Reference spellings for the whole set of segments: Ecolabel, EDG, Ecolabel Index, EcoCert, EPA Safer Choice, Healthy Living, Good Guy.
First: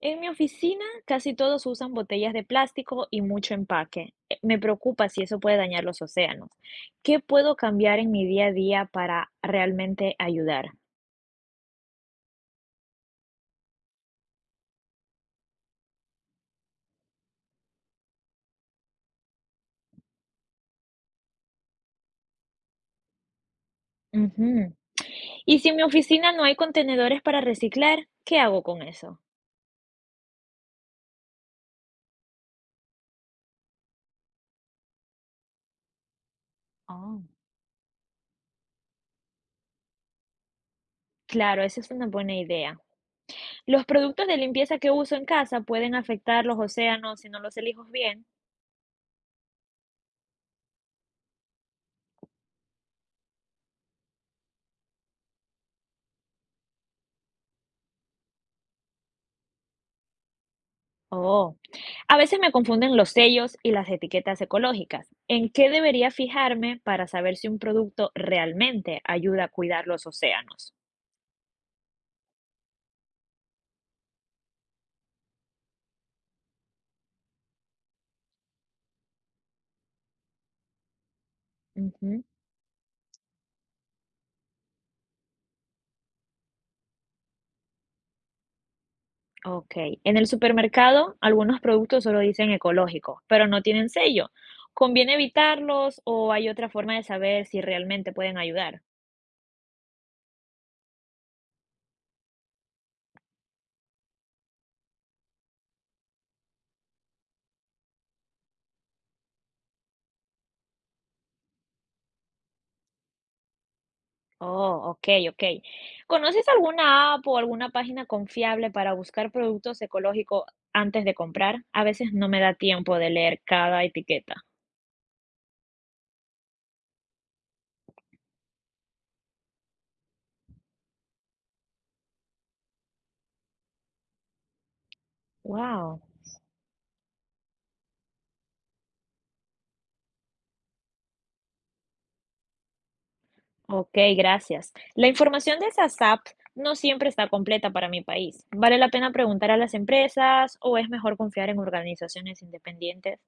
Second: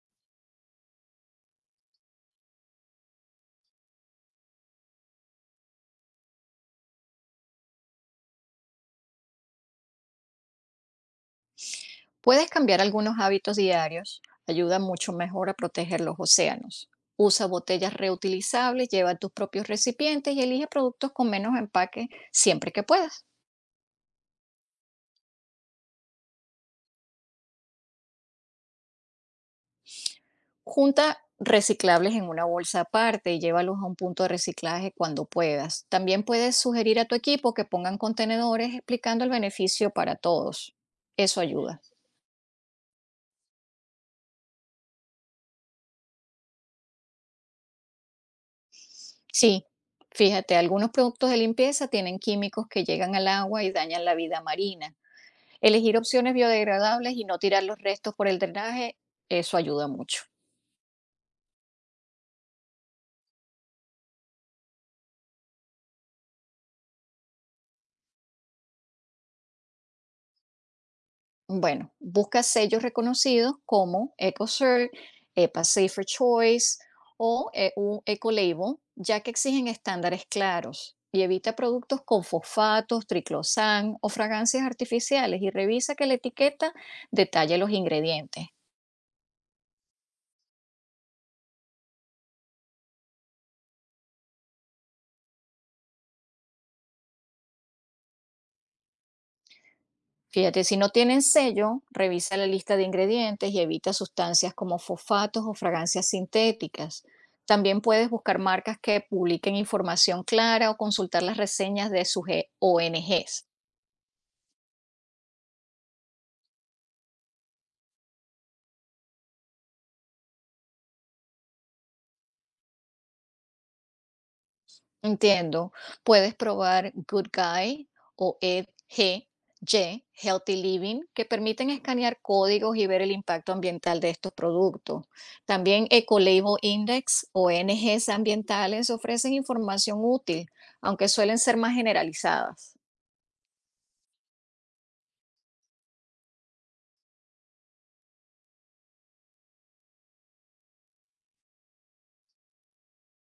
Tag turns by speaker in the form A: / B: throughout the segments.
A: En mi oficina casi todos usan botellas de plástico y mucho empaque. Me preocupa si eso puede dañar los océanos. ¿Qué puedo cambiar en mi día a día para realmente ayudar?
B: Puedes cambiar algunos hábitos diarios, ayuda mucho mejor a proteger los océanos. Usa botellas reutilizables, lleva tus propios recipientes y elige productos con menos empaque siempre que puedas.
A: Ujú. Y si en mi oficina no hay contenedores para reciclar, ¿qué hago con eso?
B: Junta reciclables en una bolsa aparte y llévalos a un punto de reciclaje cuando puedas. También puedes sugerir a tu
A: Oh,
B: equipo que pongan contenedores explicando el beneficio para todos. Eso
A: claro,
B: ayuda.
A: esa es una buena idea. ¿Los productos de limpieza que uso en casa pueden afectar los océanos si no los elijo bien?
B: Sí, fíjate, algunos productos de limpieza tienen químicos que llegan al agua y dañan la vida marina. Elegir opciones biodegradables y no tirar los restos por el drenaje, eso ayuda mucho.
A: Oh, a veces me confunden los sellos y las etiquetas ecológicas. ¿En qué debería fijarme para saber si un producto realmente ayuda a cuidar los océanos?
B: Bueno, busca sellos reconocidos como EcoCert, EPA Safer Choice o un Ecolabel, ya que exigen estándares claros. Y evita productos
A: Ujú.
B: con fosfatos, triclosan o fragancias artificiales y revisa que la etiqueta detalle los ingredientes.
A: Ok. En el supermercado, algunos productos solo dicen ecológicos, pero no tienen sello. ¿Conviene evitarlos o hay otra forma de saber si realmente pueden ayudar?
B: Fíjate, si no tienen sello, revisa la lista de ingredientes y evita sustancias como fosfatos o fragancias sintéticas. También puedes buscar marcas que publiquen información clara o consultar las reseñas de sus ONGs.
A: Oh, okey, okey. ¿Conoces alguna app o alguna página confiable para buscar productos ecológicos antes de comprar? A veces no me da tiempo de leer cada etiqueta.
B: Entiendo. Puedes probar Good Guy o EDG, Ye, Healthy Living, que permiten escanear códigos y ver el impacto ambiental de estos productos. También
A: Wow,
B: Ecolabel Index o ONGs ambientales ofrecen información útil, aunque suelen ser más generalizadas.
A: okey, gracias. La información de esas apps no siempre está completa para mi país. ¿Vale la pena preguntar a las empresas o es mejor confiar en organizaciones independientes?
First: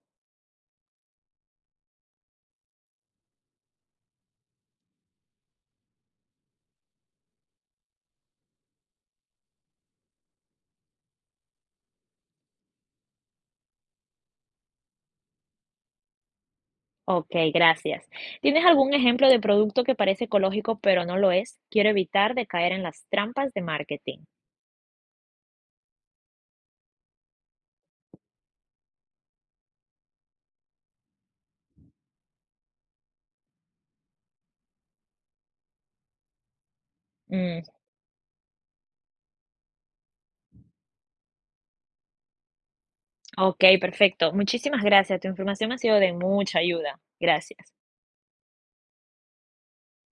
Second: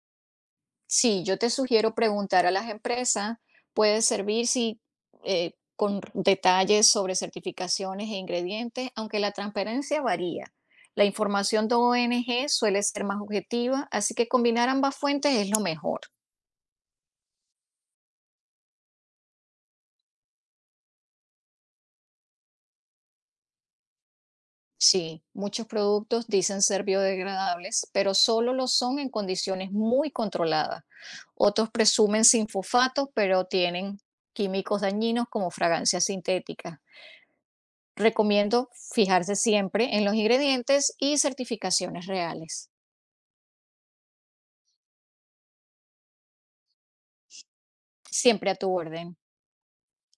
B: Sí, yo te sugiero preguntar a las empresas, puede servir si detalles sobre certificaciones e ingredientes, aunque la transparencia varía. La información de ONG suele ser más objetiva, así que combinar ambas fuentes es lo mejor.
A: Okey, gracias. ¿Tienes algún ejemplo de producto que parece ecológico pero no lo es? Quiero evitar de caer en las trampas de marketing.
B: Sí, muchos productos dicen ser biodegradables, pero solo lo son en condiciones muy controladas. Otros presumen sin fosfatos, pero tienen químicos dañinos como fragancias sintéticas.
A: Mm.
B: Recomiendo fijarse siempre en los ingredientes y certificaciones reales,
A: Ok, perfecto. Muchísimas gracias. Tu información me ha sido de mucha ayuda. Gracias.
B: siempre a tu orden.